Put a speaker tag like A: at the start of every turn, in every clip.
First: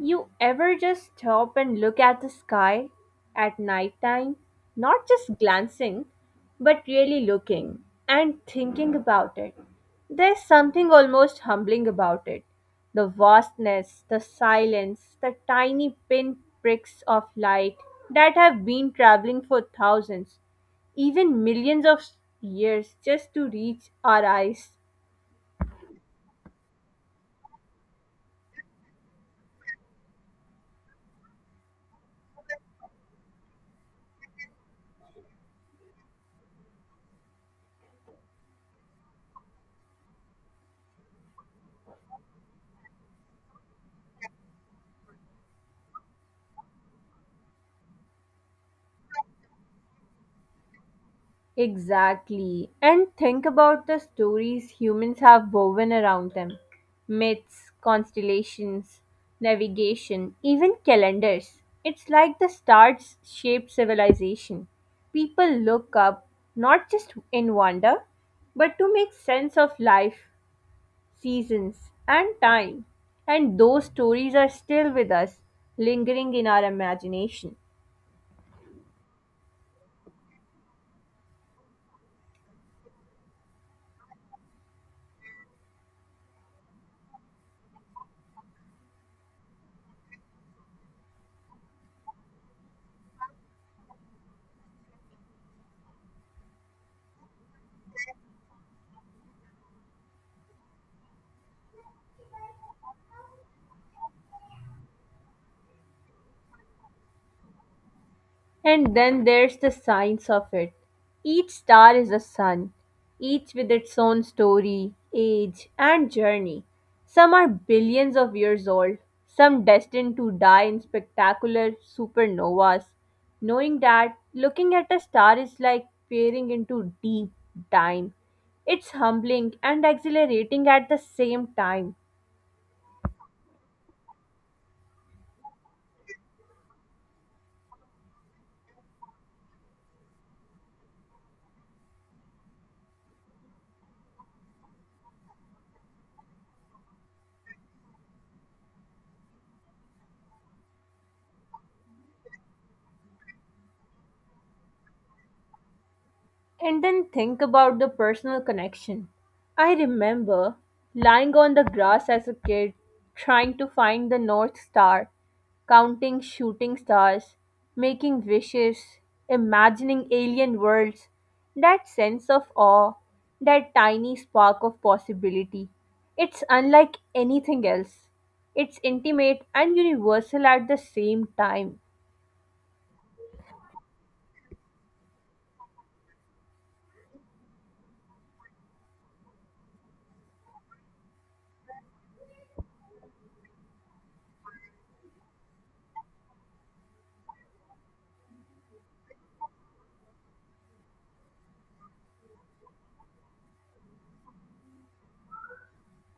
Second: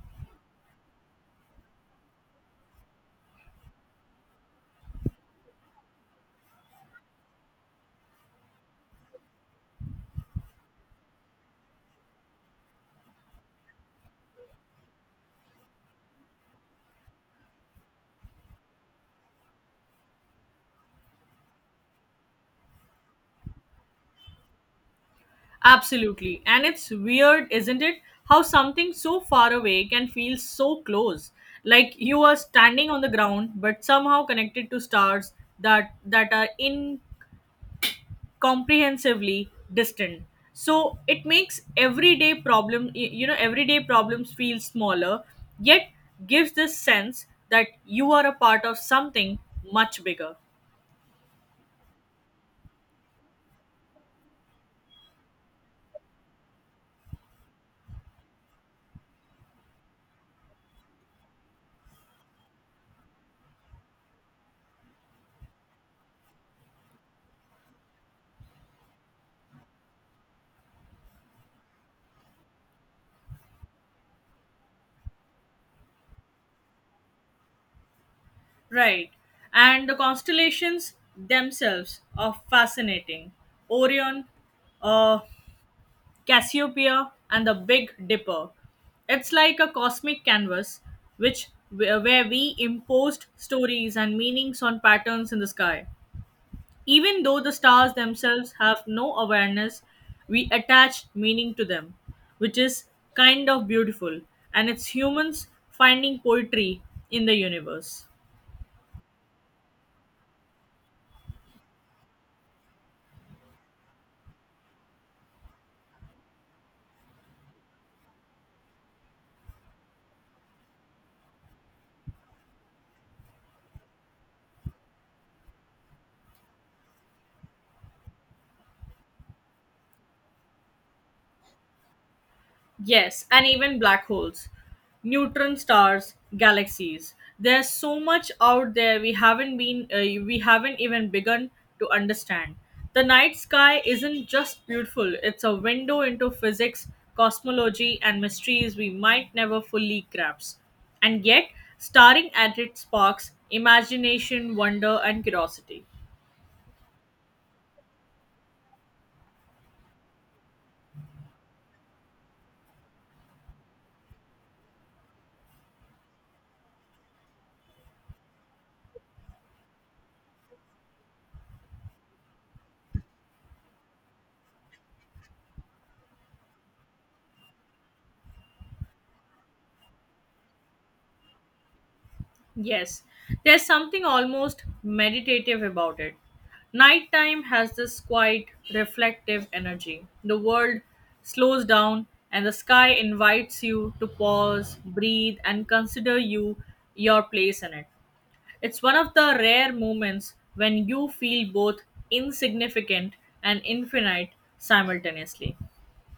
A: You ever just stop and look at the sky at night time? Not just glancing, but really looking and thinking about it. There's something almost humbling about it. The vastness, the silence, the tiny pinpricks of light that have been traveling for thousands, even millions of years just to reach our eyes.
B: Absolutely. And it's weird, isn't it? How something so far away can feel so close. Like you are standing on the ground but somehow connected to stars that are incomprehensibly distant. So it makes everyday problem y- you know everyday problems feel smaller yet gives this sense that you are a part of something much bigger.
A: Exactly. And think about the stories humans have woven around them myths, constellations, navigation, even calendars. It's like the stars shape civilization. People look up not just in wonder, but to make sense of life, seasons, and time. And those stories are still with us, lingering in our imagination.
B: Right. And the constellations themselves are fascinating. Orion, uh, Cassiopeia, and the Big Dipper. It's like a cosmic canvas which where we imposed stories and meanings on patterns in the sky. Even though the stars themselves have no awareness, we attach meaning to them, which is kind of beautiful. And it's humans finding poetry in the universe.
A: And then there's the science of it. Each star is a sun, each with its own story, age, and journey. Some are billions of years old, some destined to die in spectacular supernovas. Knowing that, looking at a star is like peering into deep time. It's humbling and exhilarating at the same time.
B: Yes, and even black holes, neutron stars, galaxies. There's so much out there we haven't even begun to understand. The night sky isn't just beautiful, it's a window into physics, cosmology and mysteries we might never fully grasp. And yet, staring at it sparks imagination, wonder and curiosity.
A: And then think about the personal connection. I remember lying on the grass as a kid, trying to find the North Star, counting shooting stars, making wishes, imagining alien worlds. That sense of awe, that tiny spark of possibility. It's unlike anything else. It's intimate and universal at the same time.
B: Yes, there's something almost meditative about it. Nighttime has this quiet, reflective energy. The world slows down and the sky invites you to pause, breathe, and consider your place in it. It's one of the rare moments when you feel both insignificant and infinite simultaneously.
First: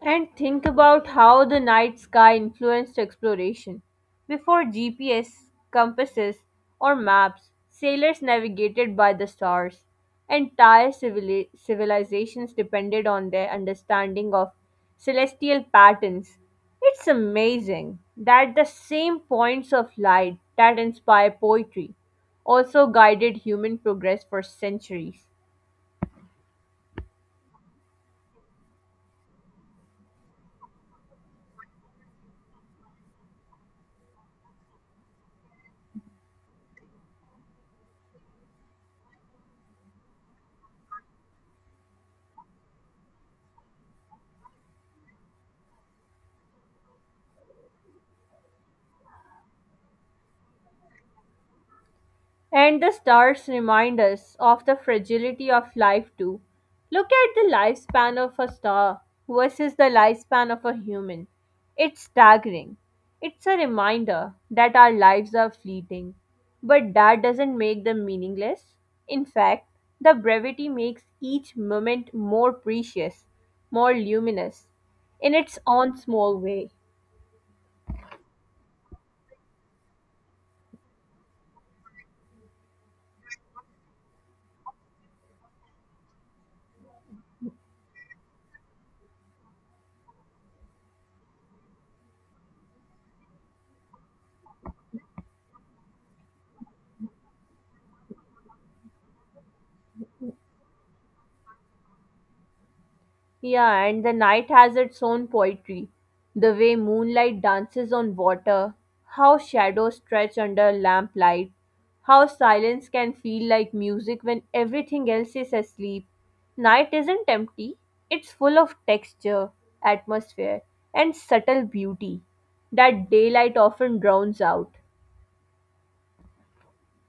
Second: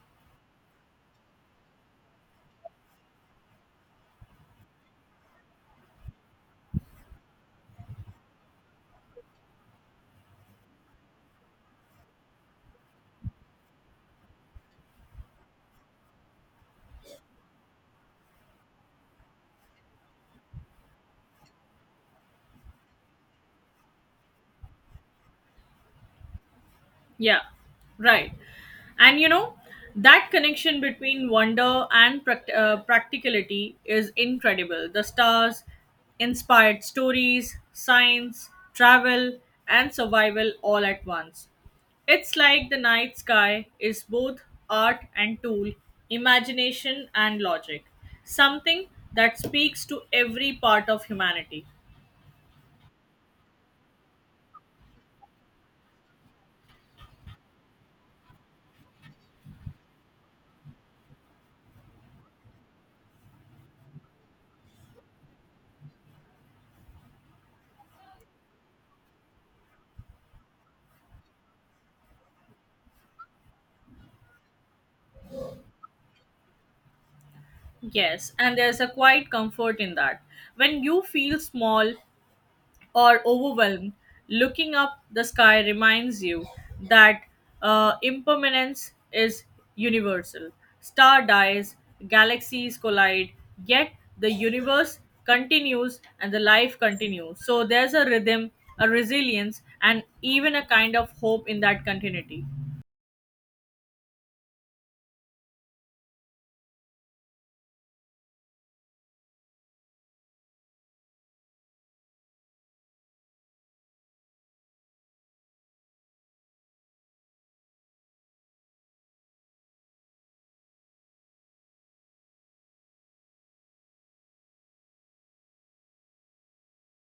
A: And think about how the night sky influenced exploration. Before GPS, compasses, or maps, sailors navigated by the stars. Entire civilizations depended on their understanding of celestial patterns. It's amazing that the same points of light that inspire poetry also guided human progress for centuries.
B: Yeah, right. And you know, that connection between wonder and practicality is incredible. The stars inspired stories, science, travel, and survival all at once. It's like the night sky is both art and tool, imagination and logic, something that speaks to every part of humanity.
A: And the stars remind us of the fragility of life, too. Look at the lifespan of a star versus the lifespan of a human. It's staggering. It's a reminder that our lives are fleeting. But that doesn't make them meaningless. In fact, the brevity makes each moment more precious, more luminous, in its own small way.
B: Yes, and there's a quiet comfort in that. When you feel small or overwhelmed, looking up the sky reminds you that impermanence is universal. Star dies, galaxies collide, yet the universe continues and the life continues. So there's a rhythm, a resilience, and even a kind of hope in that continuity.
A: Yeah, and the night has its own poetry. The way moonlight dances on water, how shadows stretch under lamplight, how silence can feel like music when everything else is asleep. Night isn't empty, it's full of texture, atmosphere, and subtle beauty that daylight often drowns out,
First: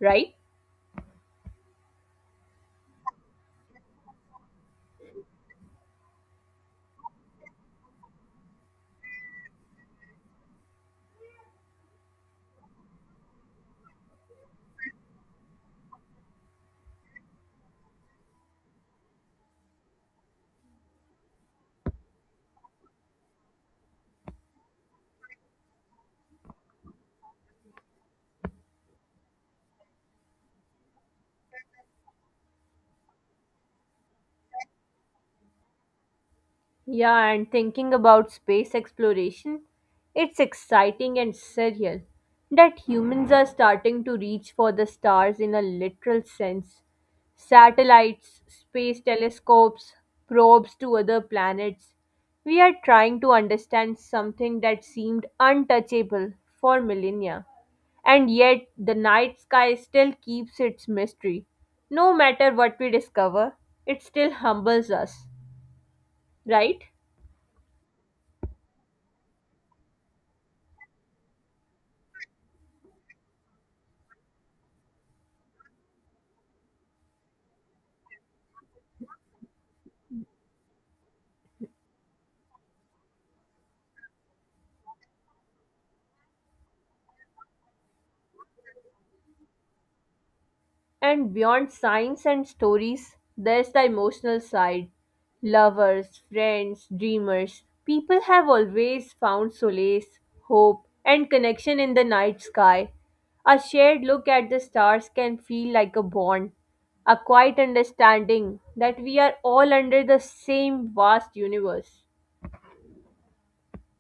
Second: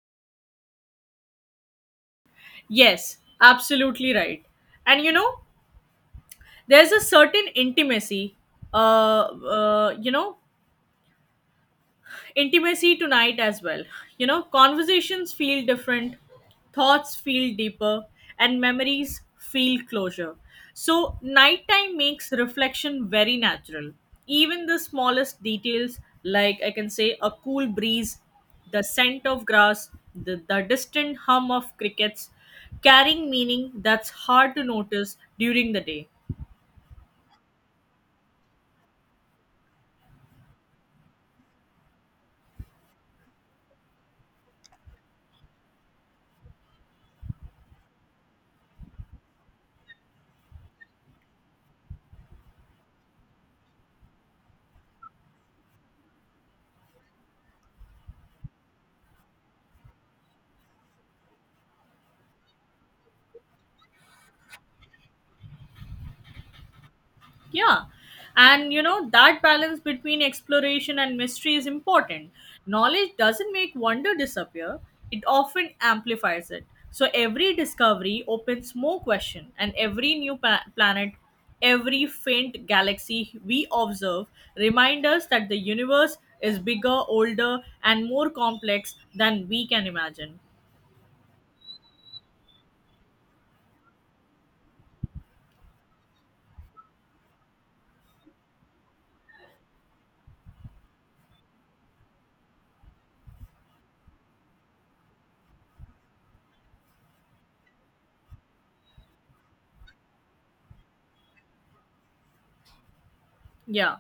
A: right?
B: Yes, absolutely right. And you know, there's a certain intimacy, uh, uh, you know, intimacy tonight as well. You know, conversations feel different, thoughts feel deeper, and memories feel closure. So, nighttime makes reflection very natural. Even the smallest details, like I can say a cool breeze, the scent of grass, the distant hum of crickets, carrying meaning that's hard to notice during the day.
A: Yeah, and thinking about space exploration, it's exciting and surreal that humans are starting to reach for the stars in a literal sense. Satellites, space telescopes, probes to other planets. We are trying to understand something that seemed untouchable for millennia. And yet, the night sky still keeps its mystery. No matter what we discover, it still humbles us, right?
B: Yeah. And you know, that balance between exploration and mystery is important. Knowledge doesn't make wonder disappear, it often amplifies it. So every discovery opens more question and every new planet, every faint galaxy we observe remind us that the universe is bigger, older and more complex than we can imagine.
A: And beyond signs and stories, there's the emotional side. Lovers, friends, dreamers, people have always found solace, hope, and connection in the night sky. A shared look at the stars can feel like a bond, a quiet understanding that we are all under the same vast universe.
B: Yeah,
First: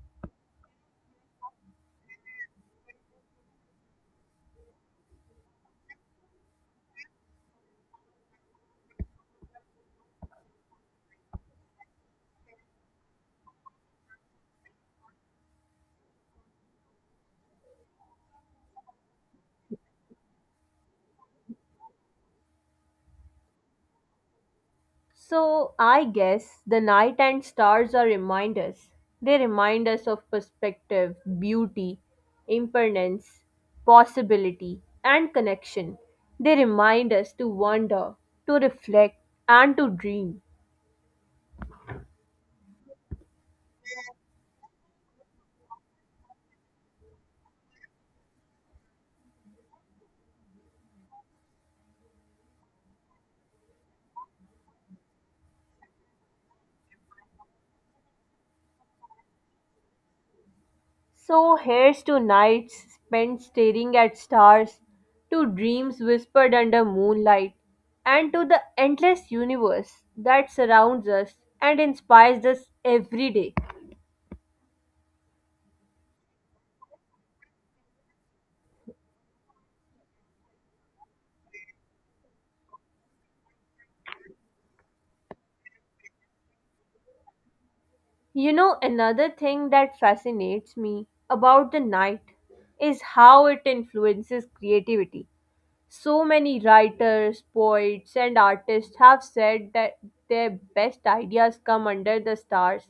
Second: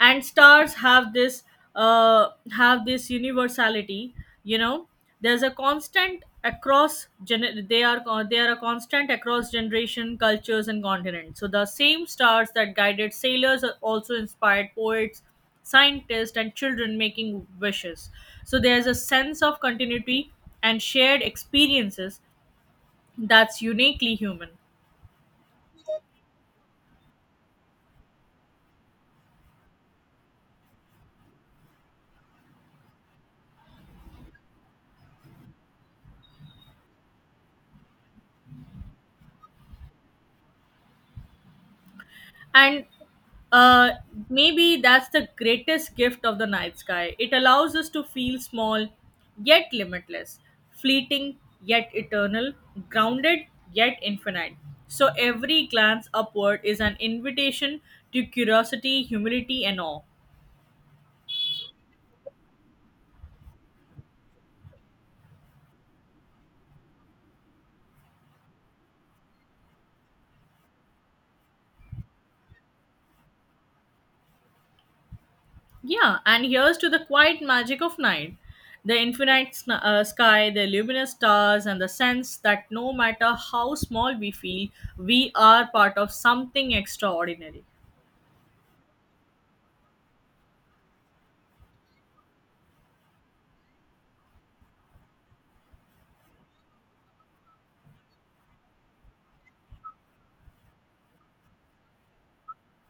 B: and stars uh have this universality. You know, there's a constant across they are a constant across generation cultures and continents, so the same stars that guided sailors are also inspired poets, scientists and children making wishes. So there's a sense of continuity and shared experiences that's uniquely human.
A: So I guess the night and stars are reminders. They remind us of perspective, beauty, impermanence, possibility, and connection. They remind us to wonder, to reflect, and to dream.
B: And uh, maybe that's the greatest gift of the night sky. It allows us to feel small, yet limitless, fleeting, yet eternal, grounded, yet infinite. So every glance upward is an invitation to curiosity, humility, and awe.
A: So here's to nights spent staring at stars, to dreams whispered under moonlight, and to the endless universe that surrounds us and inspires us every day.
B: Yeah, and here's to the quiet magic of night. The infinite sky, the luminous stars, and the sense that no matter how small we feel, we are part of something extraordinary.
A: You know, another thing that fascinates me about the night is how it influences creativity. So many writers, poets, and artists have said that their best ideas come under the stars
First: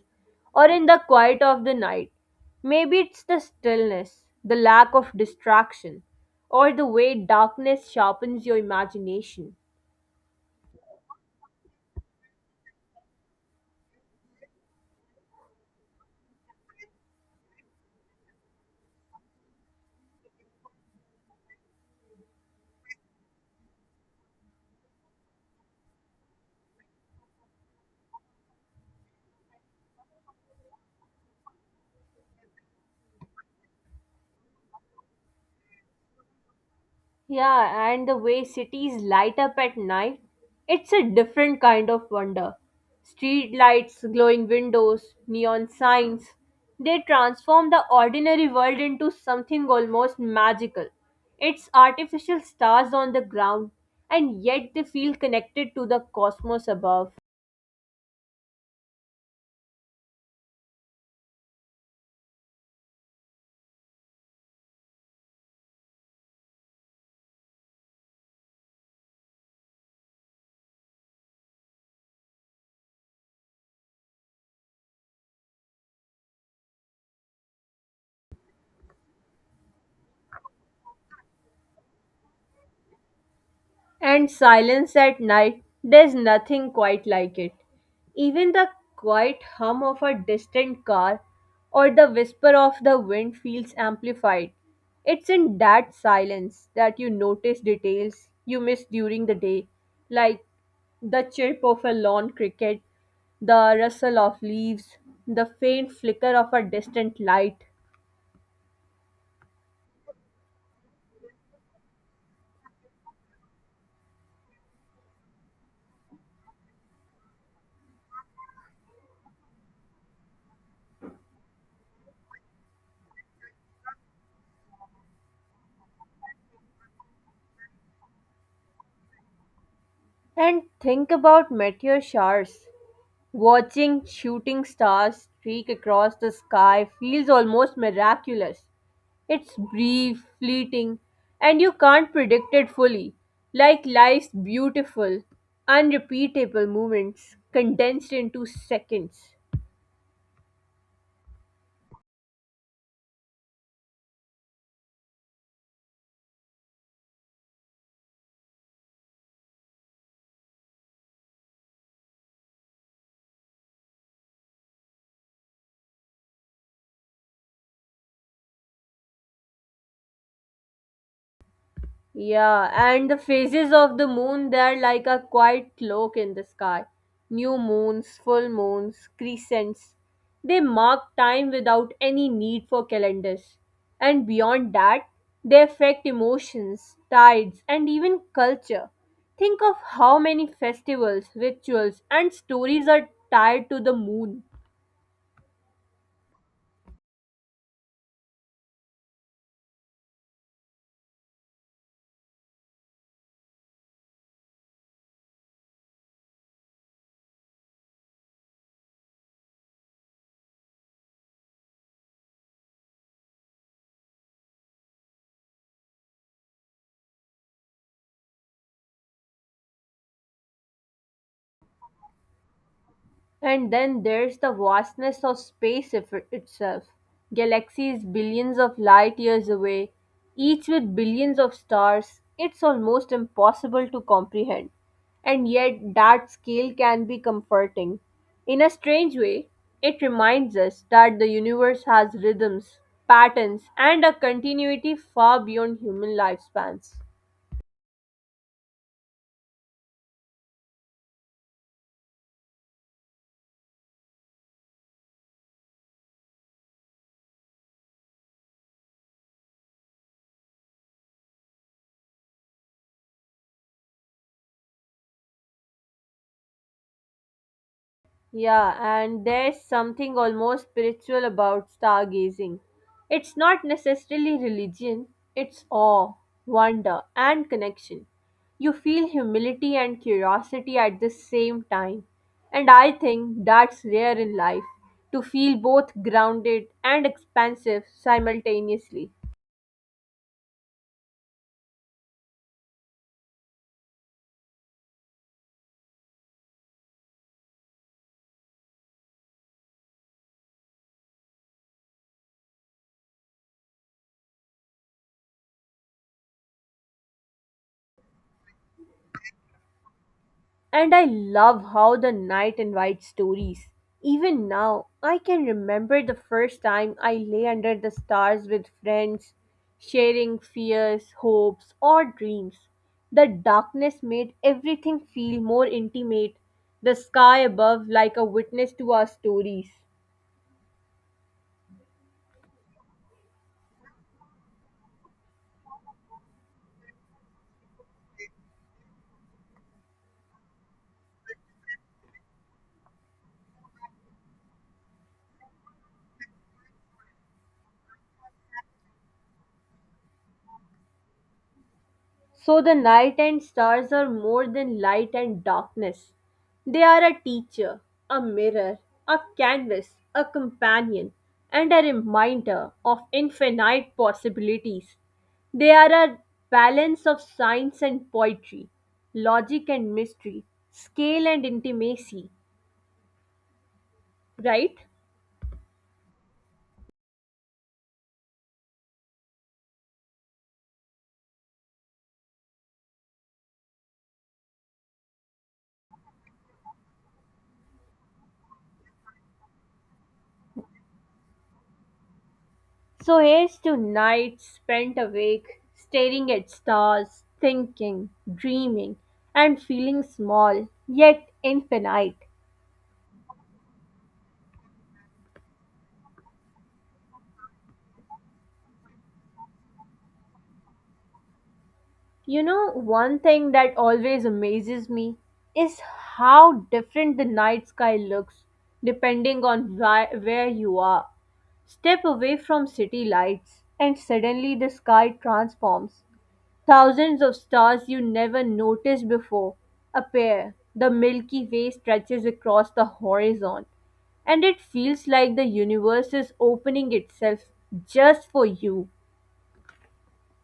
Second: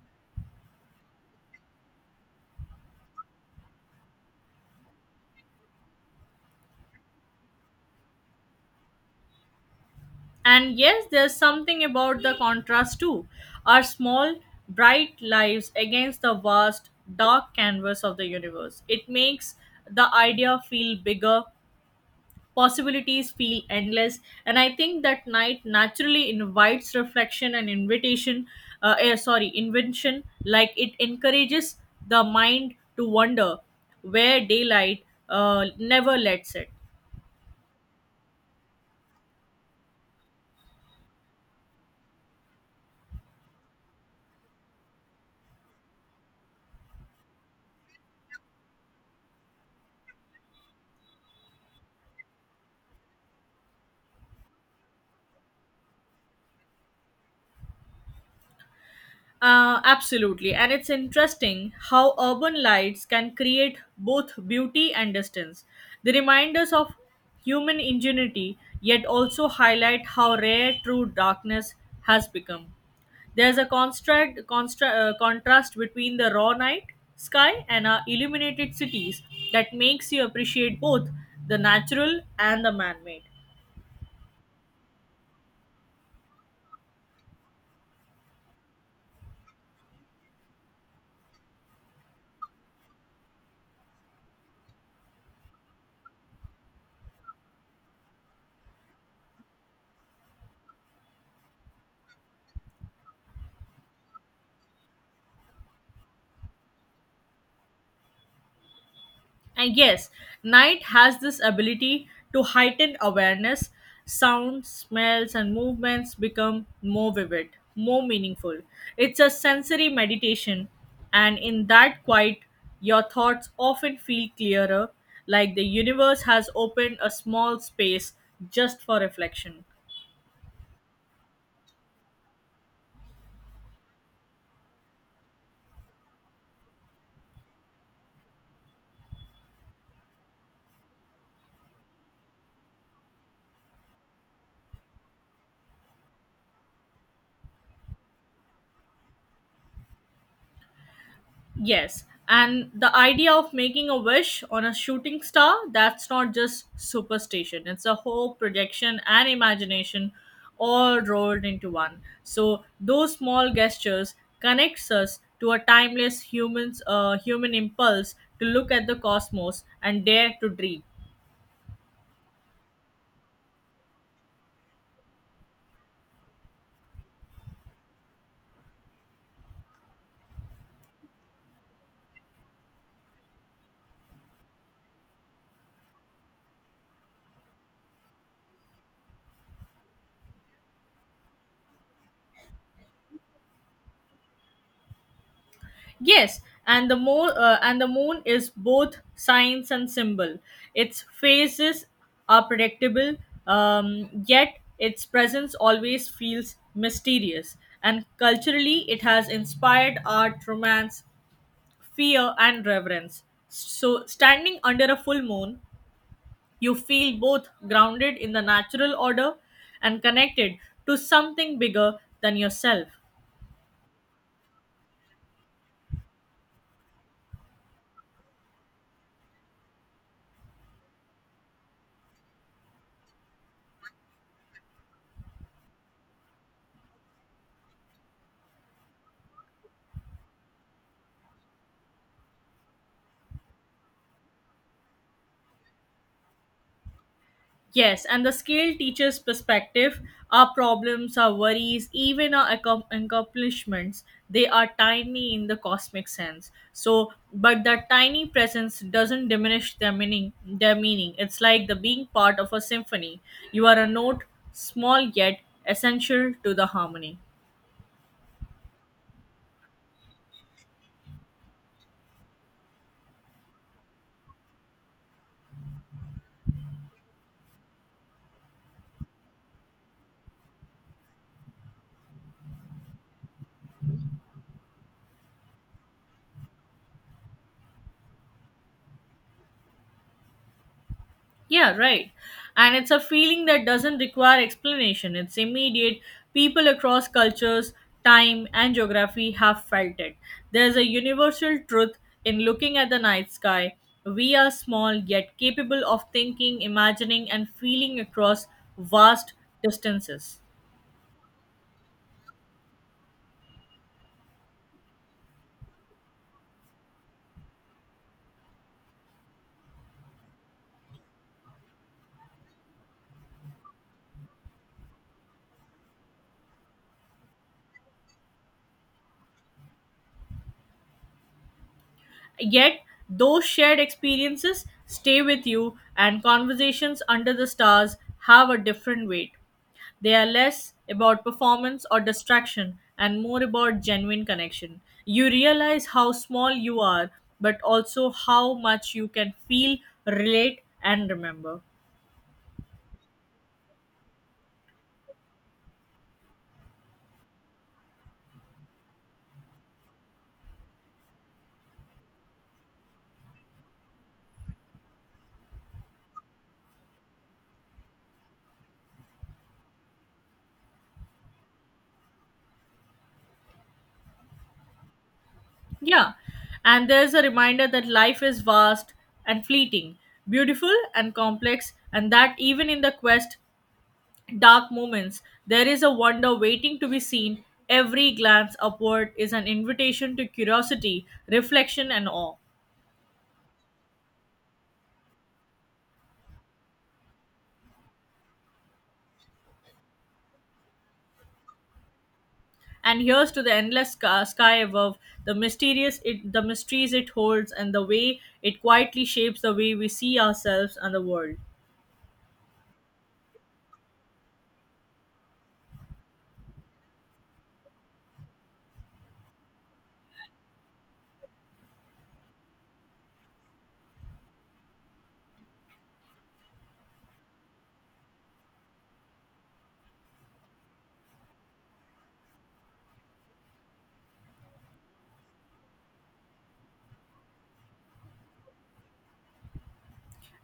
A: or in the quiet of the night. Maybe it's the stillness, the lack of distraction, or the way darkness sharpens your imagination.
B: And yes, there's something about the contrast too. Our small, bright lives against the vast, dark canvas of the universe. It makes the idea feel bigger, possibilities feel endless, and I think that night naturally invites reflection and invention, like it encourages the mind to wonder where daylight never lets it.
A: Yeah, and the way cities light up at night, it's a different kind of wonder. Street lights, glowing windows, neon signs, they transform the ordinary world into something almost magical. It's artificial stars on the ground, and yet they feel connected to the cosmos above.
B: Absolutely, and it's interesting how urban lights can create both beauty and distance. They remind us of human ingenuity, yet also highlight how rare true darkness has become. There's a contrast between the raw night sky and our illuminated cities that makes you appreciate both the natural and the man made.
A: And silence at night, there's nothing quite like it. Even the quiet hum of a distant car or the whisper of the wind feels amplified. It's in that silence that you notice details you miss during the day, like the chirp of a lawn cricket, the rustle of leaves, the faint flicker of a distant light.
B: And yes, night has this ability to heighten awareness. Sounds, smells, and movements become more vivid, more meaningful. It's a sensory meditation, and in that quiet, your thoughts often feel clearer, like the universe has opened a small space just for reflection.
A: And think about meteor showers. Watching shooting stars streak across the sky feels almost miraculous. It's brief, fleeting, and you can't predict it fully, like life's beautiful, unrepeatable moments condensed into seconds.
B: Yes, and the idea of making a wish on a shooting star, that's not just superstition, it's a hope, projection, and imagination all rolled into one. So, those small gestures connects us to a timeless human impulse to look at the cosmos and dare to dream.
A: Yeah, and the phases of the moon, they're like a quiet cloak in the sky. New moons, full moons, crescents. They mark time without any need for calendars. And beyond that, they affect emotions, tides, and even culture. Think of how many festivals, rituals, and stories are tied to the moon.
B: Yes, and the moon is both science and symbol. Its phases are predictable, yet its presence always feels mysterious. And culturally, it has inspired art, romance, fear, and reverence. So, standing under a full moon, you feel both grounded in the natural order and connected to something bigger than yourself.
A: And then there's the vastness of space itself. Galaxies billions of light years away, each with billions of stars, it's almost impossible to comprehend. And yet, that scale can be comforting. In a strange way, it reminds us that the universe has rhythms, patterns, and a continuity far beyond human lifespans.
B: Yes, and the skilled teacher's perspective, our problems, our worries, even our accomplishments, they are tiny in the cosmic sense. So, but that tiny presence doesn't diminish their meaning. Their meaning. It's like the being part of a symphony. You are a note, small yet essential to the harmony.
A: Yeah, and there's something almost spiritual about stargazing. It's not necessarily religion, it's awe, wonder, and connection. You feel humility and curiosity at the same time. And I think that's rare in life to feel both grounded and expansive simultaneously.
B: Yeah, right. And it's a feeling that doesn't require explanation. It's immediate. People across cultures, time, and geography have felt it. There's a universal truth in looking at the night sky. We are small, yet capable of thinking, imagining, and feeling across vast distances.
A: And I love how the night invites stories. Even now, I can remember the first time I lay under the stars with friends, sharing fears, hopes, or dreams. The darkness made everything feel more intimate, the sky above like a witness to our stories.
B: Yet, those shared experiences stay with you, and conversations under the stars have a different weight. They are less about performance or distraction and more about genuine connection. You realize how small you are, but also how much you can feel, relate, and remember.
A: So the night and stars are more than light and darkness. They are a teacher, a mirror, a canvas, a companion, and a reminder of infinite possibilities. They are a balance of science and poetry, logic and mystery, scale and intimacy, right?
B: Yeah, and there's a reminder that life is vast and fleeting, beautiful and complex, and that even in the quest dark moments, there is a wonder waiting to be seen. Every glance upward is an invitation to curiosity, reflection, and awe.
A: So here's to nights spent awake, staring at stars, thinking, dreaming, and feeling small, yet infinite.
B: And here's to the endless sky above, the mysterious, the mysteries it holds, and the way it quietly shapes the way we see ourselves and the world.
A: You know, one thing that always amazes me is how different the night sky looks depending on where you are. Step away from city lights, and suddenly the sky transforms. Thousands of stars you never noticed before appear. The Milky Way stretches across the horizon, and it feels like the universe is opening itself just for you.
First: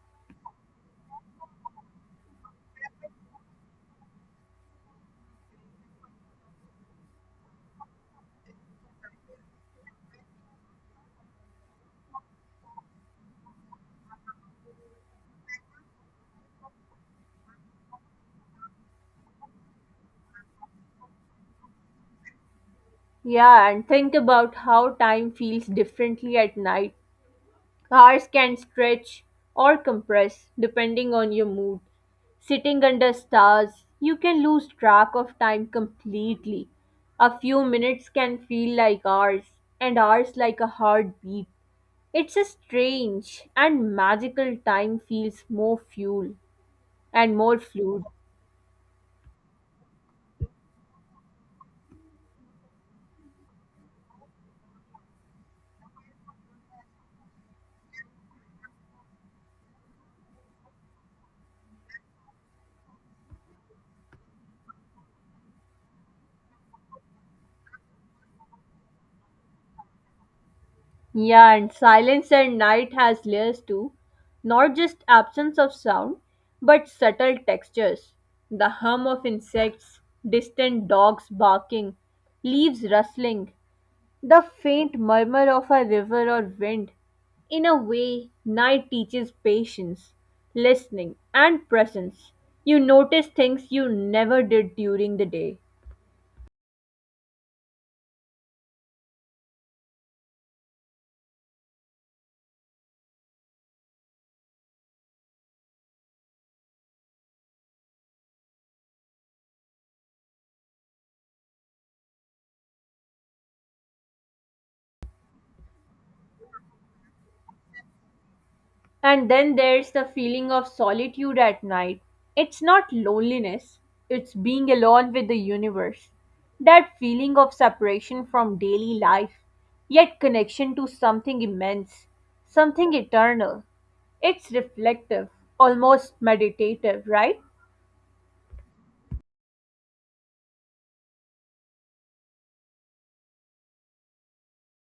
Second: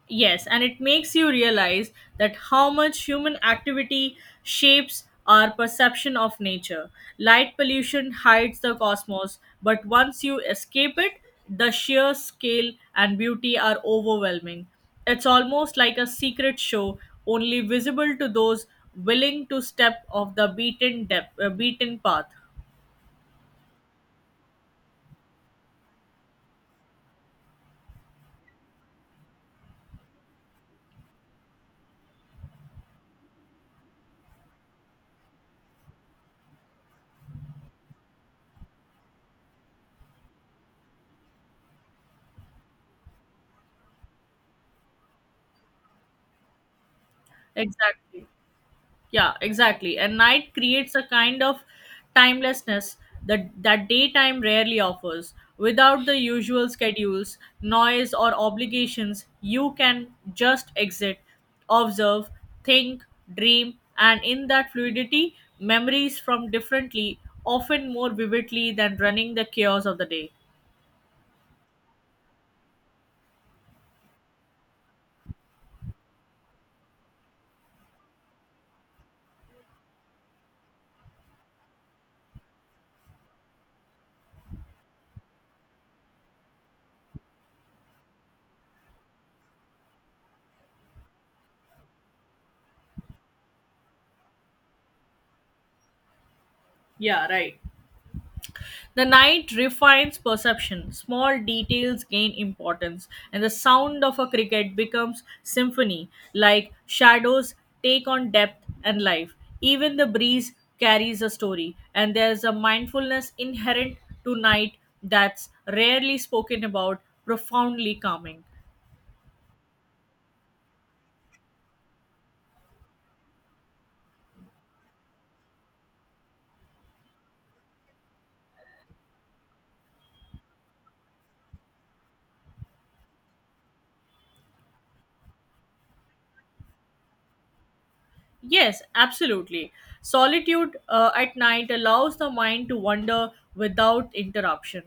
B: Yes, and it makes you realize that how much human activity shapes our perception of nature. Light pollution hides the cosmos, but once you escape it, the sheer scale and beauty are overwhelming. It's almost like a secret show, only visible to those willing to step off the beaten path.
A: Yeah, and think about how time feels differently at night. Hours can stretch or compress depending on your mood. Sitting under stars, you can lose track of time completely. A few minutes can feel like hours, and hours like a heartbeat. It's a strange and magical time feels more fuel and more fluid.
B: Exactly. Yeah, exactly. And night creates a kind of timelessness that daytime rarely offers. Without the usual schedules, noise, or obligations, you can just exit, observe, think, dream, and in that fluidity, memories from differently, often more vividly than running the chaos of the day.
A: Yeah, and silence at night has layers too. Not just absence of sound, but subtle textures. The hum of insects, distant dogs barking, leaves rustling, the faint murmur of a river or wind. In a way, night teaches patience, listening, and presence. You notice things you never did during the day.
B: Yeah, right. The night refines perception. Small details gain importance, and the sound of a cricket becomes symphony, like shadows take on depth and life. Even the breeze carries a story, and there's a mindfulness inherent to night that's rarely spoken about, profoundly calming.
A: And then there's the feeling of solitude at night. It's not loneliness, it's being alone with the universe. That feeling of separation from daily life, yet connection to something immense, something eternal. It's reflective, almost meditative, right?
B: Yes, absolutely. Solitude at night allows the mind to wander without interruption.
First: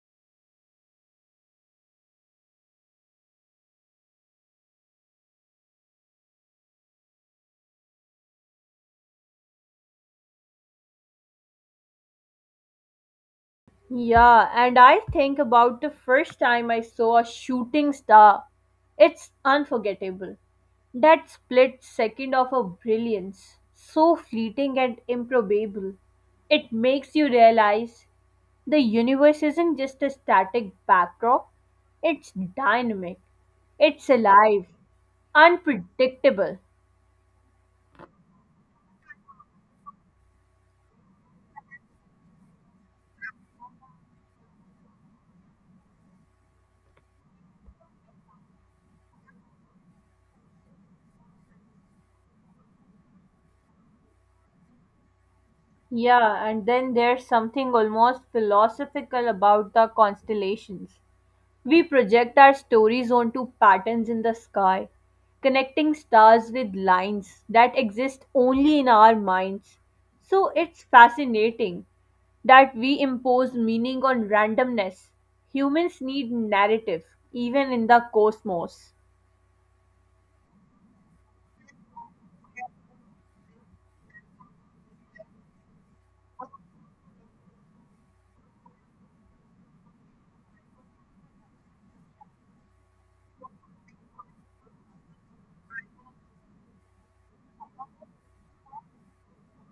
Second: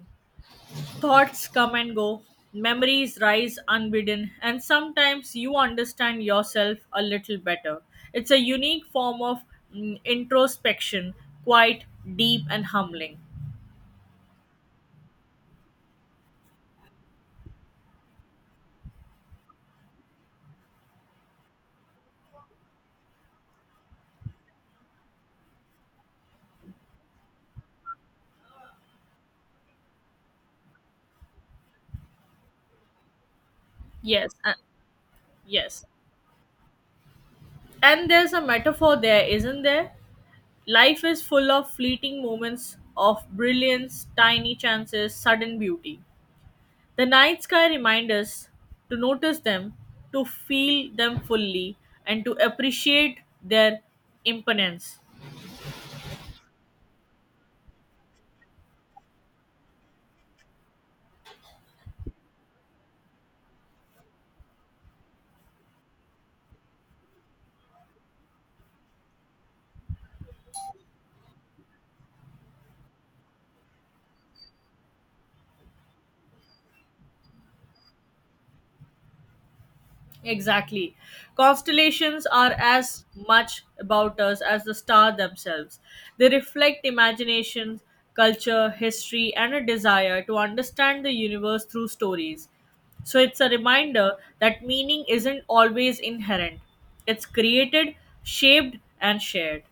B: Thoughts come and go, memories rise unbidden, and sometimes you understand yourself a little better. It's a unique form of introspection, quite deep and humbling.
A: Yeah, and I think about the first time I saw a shooting star. It's unforgettable. That split second of a brilliance, so fleeting and improbable. It makes you realize the universe isn't just a static backdrop, it's dynamic, it's
B: Yes, uh,
A: alive,
B: yes.
A: unpredictable.
B: And there's a metaphor there, isn't there? Life is full of fleeting moments of brilliance, tiny chances, sudden beauty. The night sky reminds us to notice them, to feel them fully, and to appreciate their imponence.
A: Yeah, and then there's something almost philosophical about the constellations. We project our stories onto patterns in the sky, connecting stars with lines that exist only in our minds. So it's fascinating that we impose meaning on randomness. Humans need narrative, even in the cosmos.
B: Exactly. Constellations are as much about us as the star themselves. They reflect imagination, culture, history, and a desire to understand the universe through stories. So it's a reminder that meaning isn't always inherent, it's created, shaped, and shared.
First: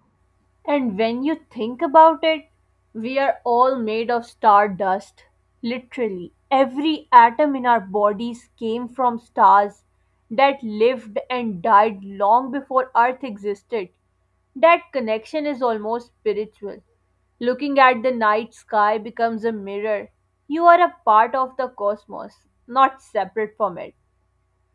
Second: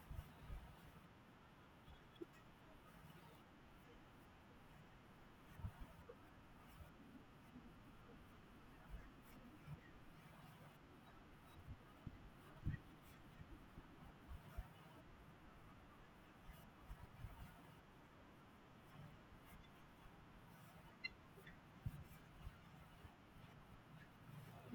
A: And when you think about it, we are all made of stardust. Literally, every atom in our bodies came from stars that lived and died long before Earth existed. That connection is almost spiritual. Looking at the night sky becomes a mirror. You are a part of the cosmos, not separate from it.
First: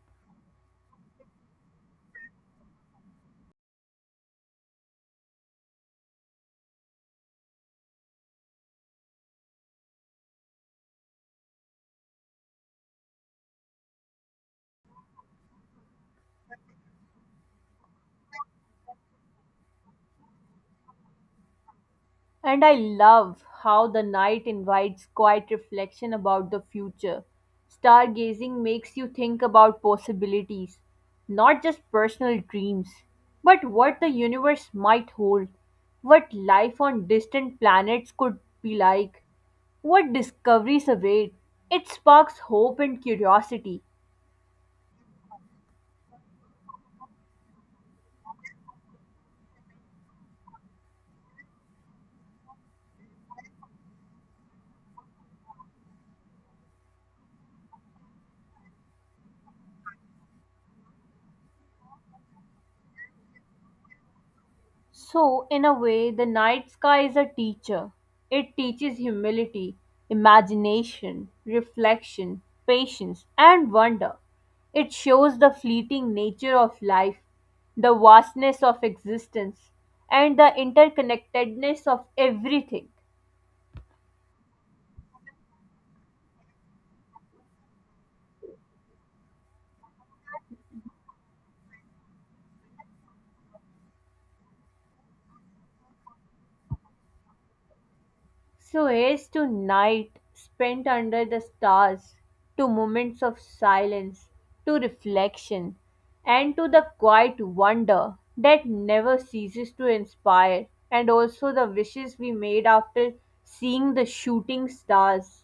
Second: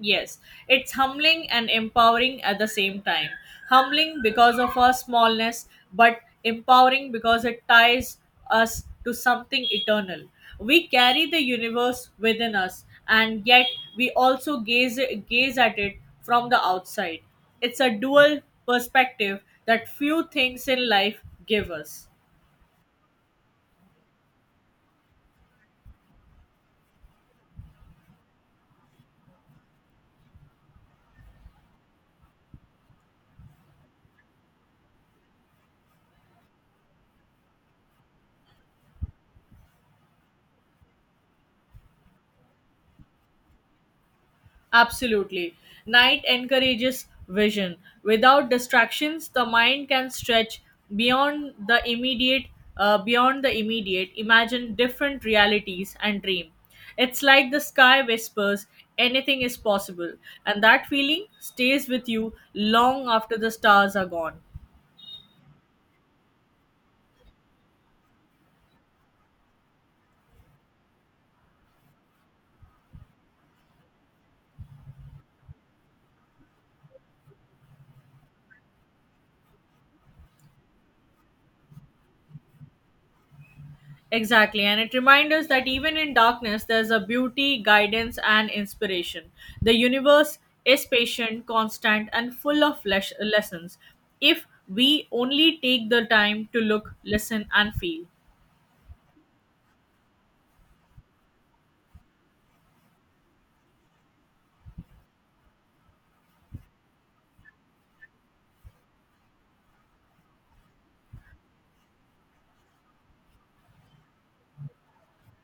B: Yes, it's humbling and empowering at the same time. Humbling because of our smallness, but empowering because it ties us to something eternal. We carry the universe within us, and yet we also gaze at it from the outside. It's a dual perspective that few things in life give us.
A: And I love how the night invites quiet reflection about the future. Stargazing makes you think about possibilities, not just personal dreams, but what the universe might hold, what life on distant planets could be like, what discoveries await. It sparks hope and curiosity,
B: Absolutely. Night encourages vision. Without distractions, the mind can stretch beyond the immediate, imagine different realities and dream. It's like the sky whispers, anything is possible, and that feeling stays with you long after the stars are gone.
A: So, in a way, the night sky is a teacher. It teaches humility, imagination, reflection, patience, and wonder. It shows the fleeting nature of life, the vastness of existence, and the interconnectedness of everything.
B: Exactly, and it reminds us that even in darkness, there's a beauty, guidance, and inspiration. The universe is patient, constant, and full of lessons if we only take the time to look, listen, and feel.
A: So as to night spent under the stars, to moments of silence, to reflection, and to the quiet wonder that never ceases to inspire, and also the wishes we made after seeing the shooting stars.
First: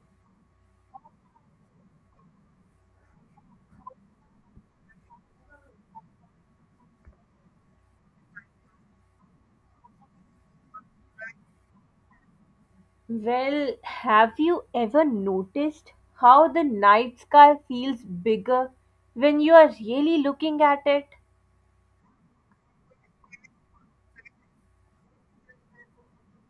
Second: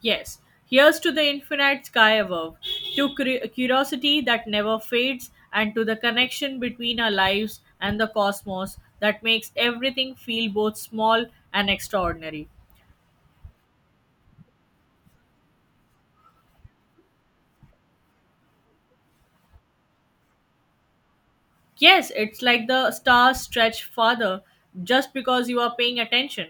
B: Yes, here's to the infinite sky above, to curiosity that never fades, and to the connection between our lives and the cosmos that makes everything feel both small and extraordinary.
A: Well, have you ever noticed how the night sky feels bigger when you are really looking at it?
B: Yes, it's like the stars stretch farther just because you are paying attention.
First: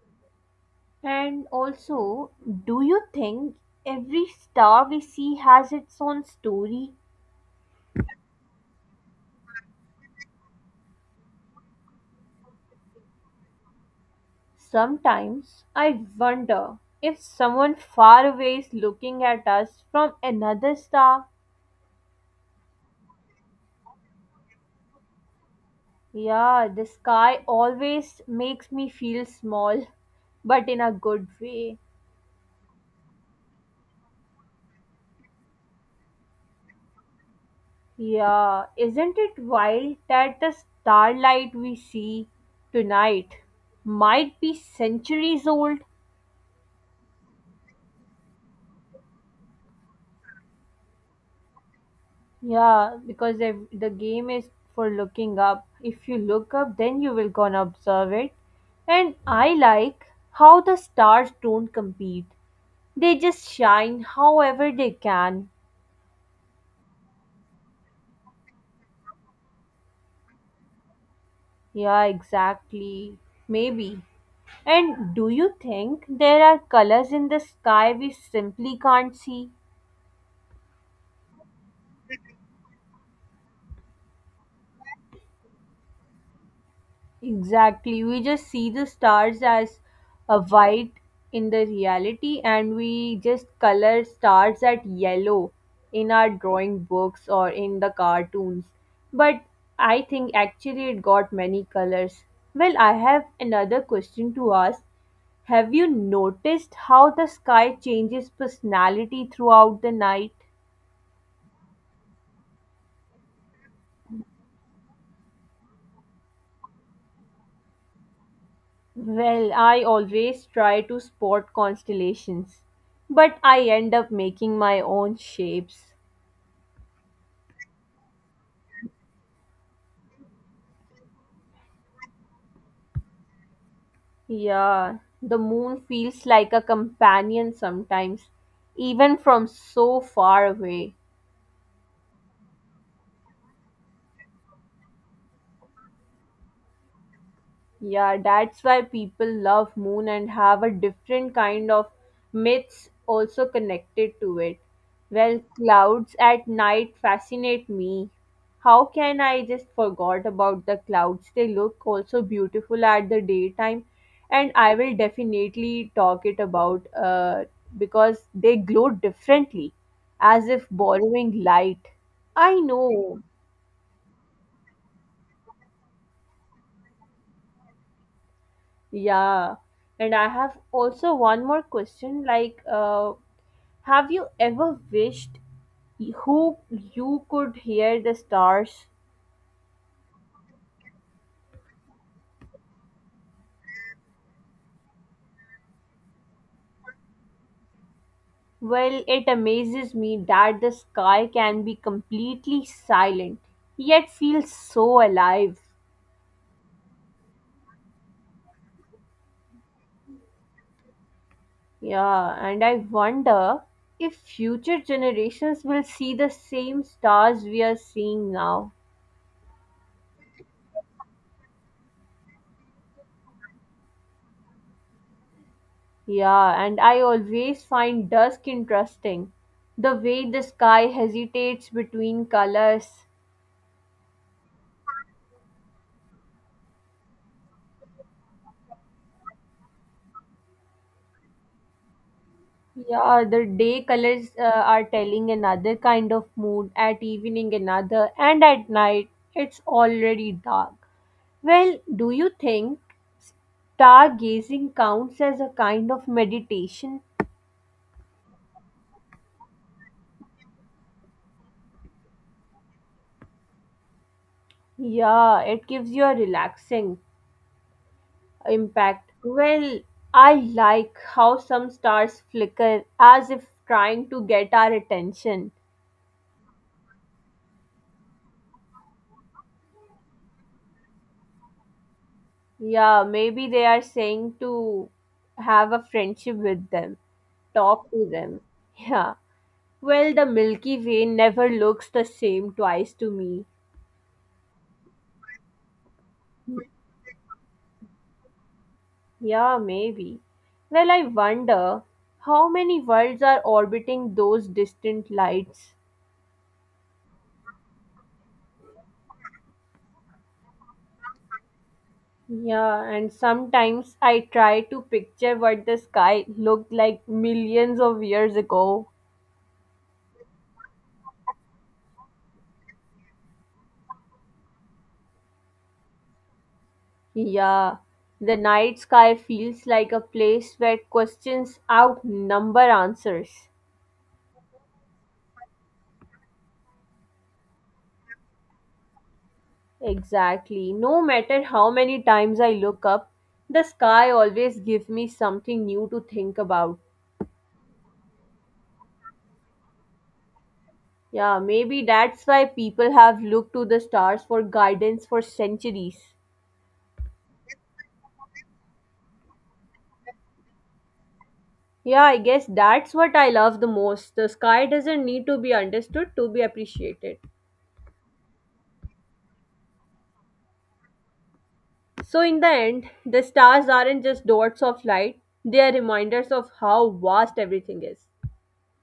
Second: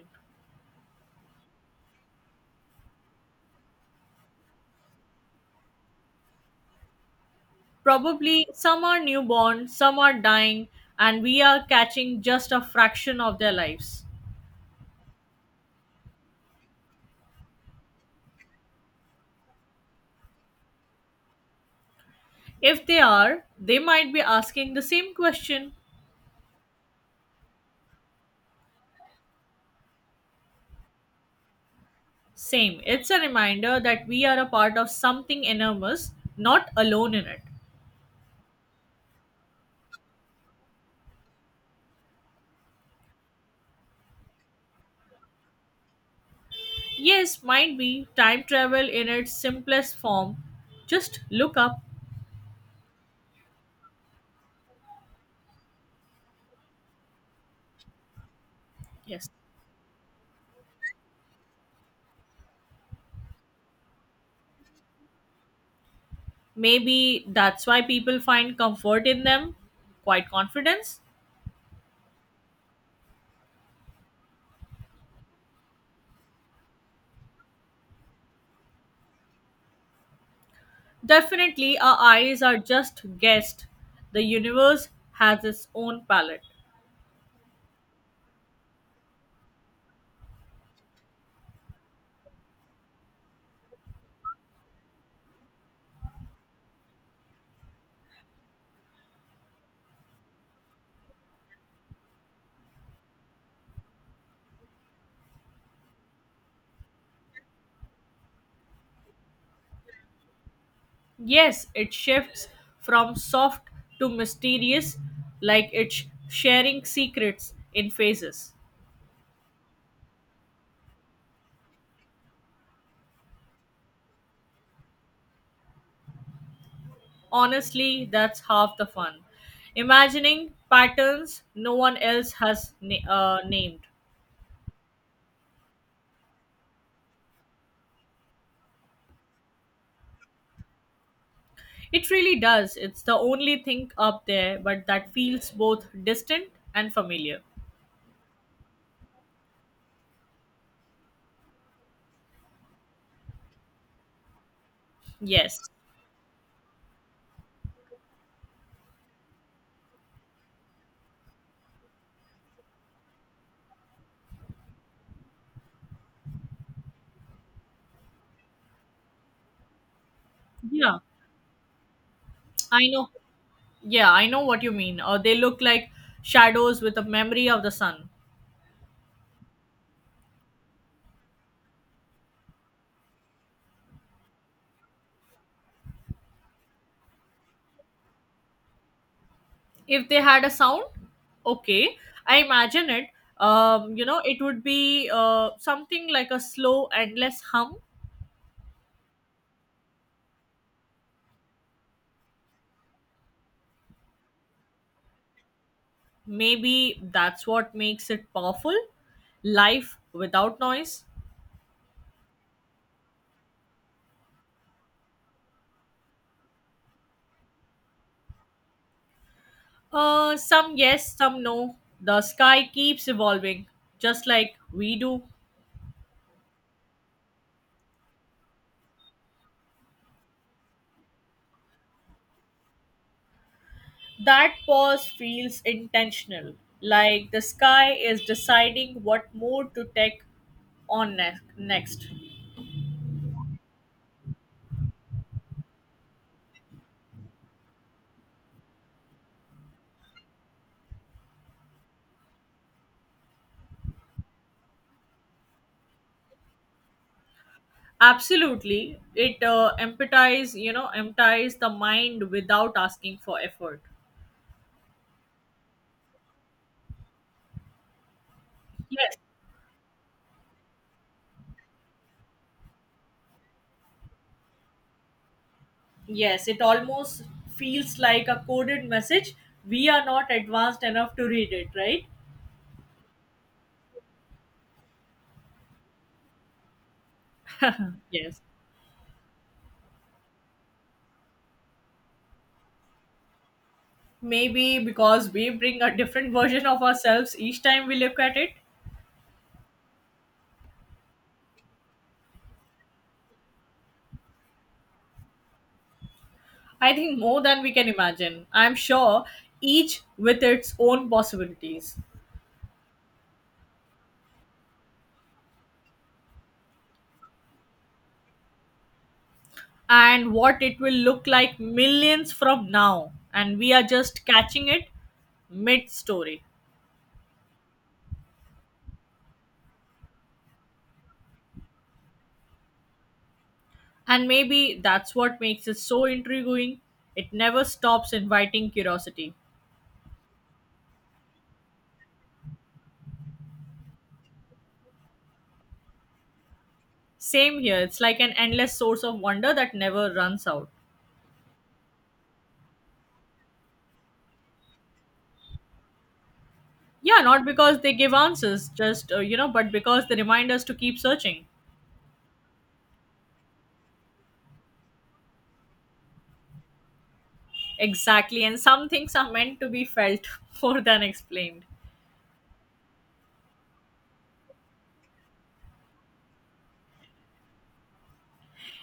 A: And also, do you think every star we see has its own story?
B: Probably some are newborn, some are dying, and we are catching just a fraction of their lives.
A: Sometimes I wonder if someone far away is looking at us from another star.
B: If they are, they might be asking the same question.
A: Yeah, the sky always makes me feel small, but in a good way.
B: Same. It's a reminder that we are a part of something enormous, not alone in it.
A: Yeah, isn't it wild that the starlight we see tonight might be centuries old?
B: Yes, might be time travel in its simplest form. Just look up.
A: Yeah, because the game is for looking up. If you look up, then you will gonna observe it. And
B: Yes.
A: I like how the stars don't compete. They just shine however they can.
B: Maybe that's why people find comfort in them. Quite confidence.
A: Yeah, exactly. Maybe. And do you think there are colors in the sky we simply can't see?
B: Definitely, our eyes are just guessed. The universe has its own palette.
A: Exactly. We just see the stars as a white in the reality and we just color stars at yellow in our drawing books or in the cartoons. But I think actually it got many colors. Well, I have another question to ask. Have you noticed how the sky changes personality throughout the night?
B: Yes, it shifts from soft to mysterious, like it's sharing secrets in phases.
A: Well, I always try to spot constellations, but I end up making my own shapes.
B: Honestly, that's half the fun. Imagining patterns no one else has named.
A: Yeah, the moon feels like a companion sometimes, even from so far away.
B: It really does. It's the only thing up there, but that feels both distant and familiar.
A: Yeah, that's why people love moon and have a different kind of myths also connected to it. Well,
B: Yes.
A: clouds at night fascinate me. How can I just forgot about the clouds? They look also beautiful at the daytime, and I will definitely talk it about because they glow differently, as if
B: Yeah,
A: borrowing light. I
B: I know.
A: know.
B: Yeah, I know what you mean. Or they look like shadows with a memory of the sun.
A: Yeah, and I have also one more question. Like, have you ever wished who you could hear the stars?
B: If they had a sound, okay, I imagine it. You know, it would be something like a slow, endless hum.
A: Well, it amazes me that the sky can be completely silent, yet feels so alive.
B: Maybe that's what makes it powerful. Life without noise.
A: Yeah, and I wonder if future generations will see the same stars we are seeing now.
B: Some yes, some no. The sky keeps evolving, just like we do.
A: Yeah, and I always find dusk interesting. The way the sky hesitates between colors.
B: That pause feels intentional, like the sky is deciding what mood to take on next.
A: Yeah, the day colors are telling another kind of mood, at evening another, and at night it's already dark. Well, do you think stargazing counts as a kind of meditation?
B: Absolutely, it empathize, you know, empathize the mind without asking for effort.
A: Yeah, it gives you a relaxing, impact.
B: Yes,
A: Well, I like how some stars flicker as if trying to get our attention.
B: yes, it almost feels like a coded message. We are not advanced enough to read it, right?
A: Yeah, maybe they are saying to have a friendship with them, talk to
B: Yes.
A: them. Yeah. Well, the Milky Way never looks the same twice to me.
B: Maybe because we bring a different version of ourselves each time we look at it.
A: Yeah, maybe. Well, I wonder how many worlds are orbiting those distant lights.
B: I think more than we can imagine. I'm sure each with its own possibilities
A: Yeah, and sometimes I try to picture what the sky looked like millions of years ago.
B: and what it will look like millions from now. And we are just catching it mid story.
A: Yeah, the night sky feels like a place where questions outnumber answers.
B: And maybe that's what makes it so intriguing. It never stops inviting curiosity.
A: Exactly. No matter how many times I look up, the sky always gives me something new to think about.
B: Same here, it's like an endless source of wonder that never runs out.
A: Yeah, maybe that's why people have looked to the stars for guidance for centuries.
B: Yeah, not because they give answers, but because they remind us to keep searching.
A: Yeah, I guess that's what I love the most. The sky doesn't need to be understood to be appreciated.
B: Exactly. And some things are meant to be felt more than explained.
A: So, in the end, the stars aren't just dots of light, they are reminders of how vast everything is.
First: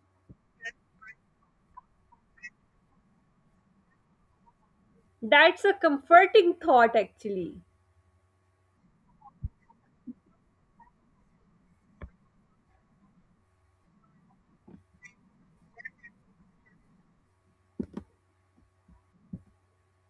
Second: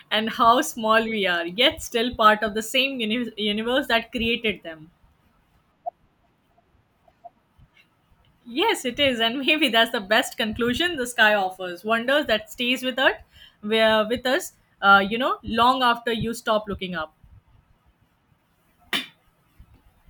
B: And how small we are, yet still part of the same universe that created them.
A: That's a comforting thought, actually.
B: Yes, it is. And maybe that's the best conclusion the sky offers. Wonders that stays with us, where with us, you know, long after you stop looking up.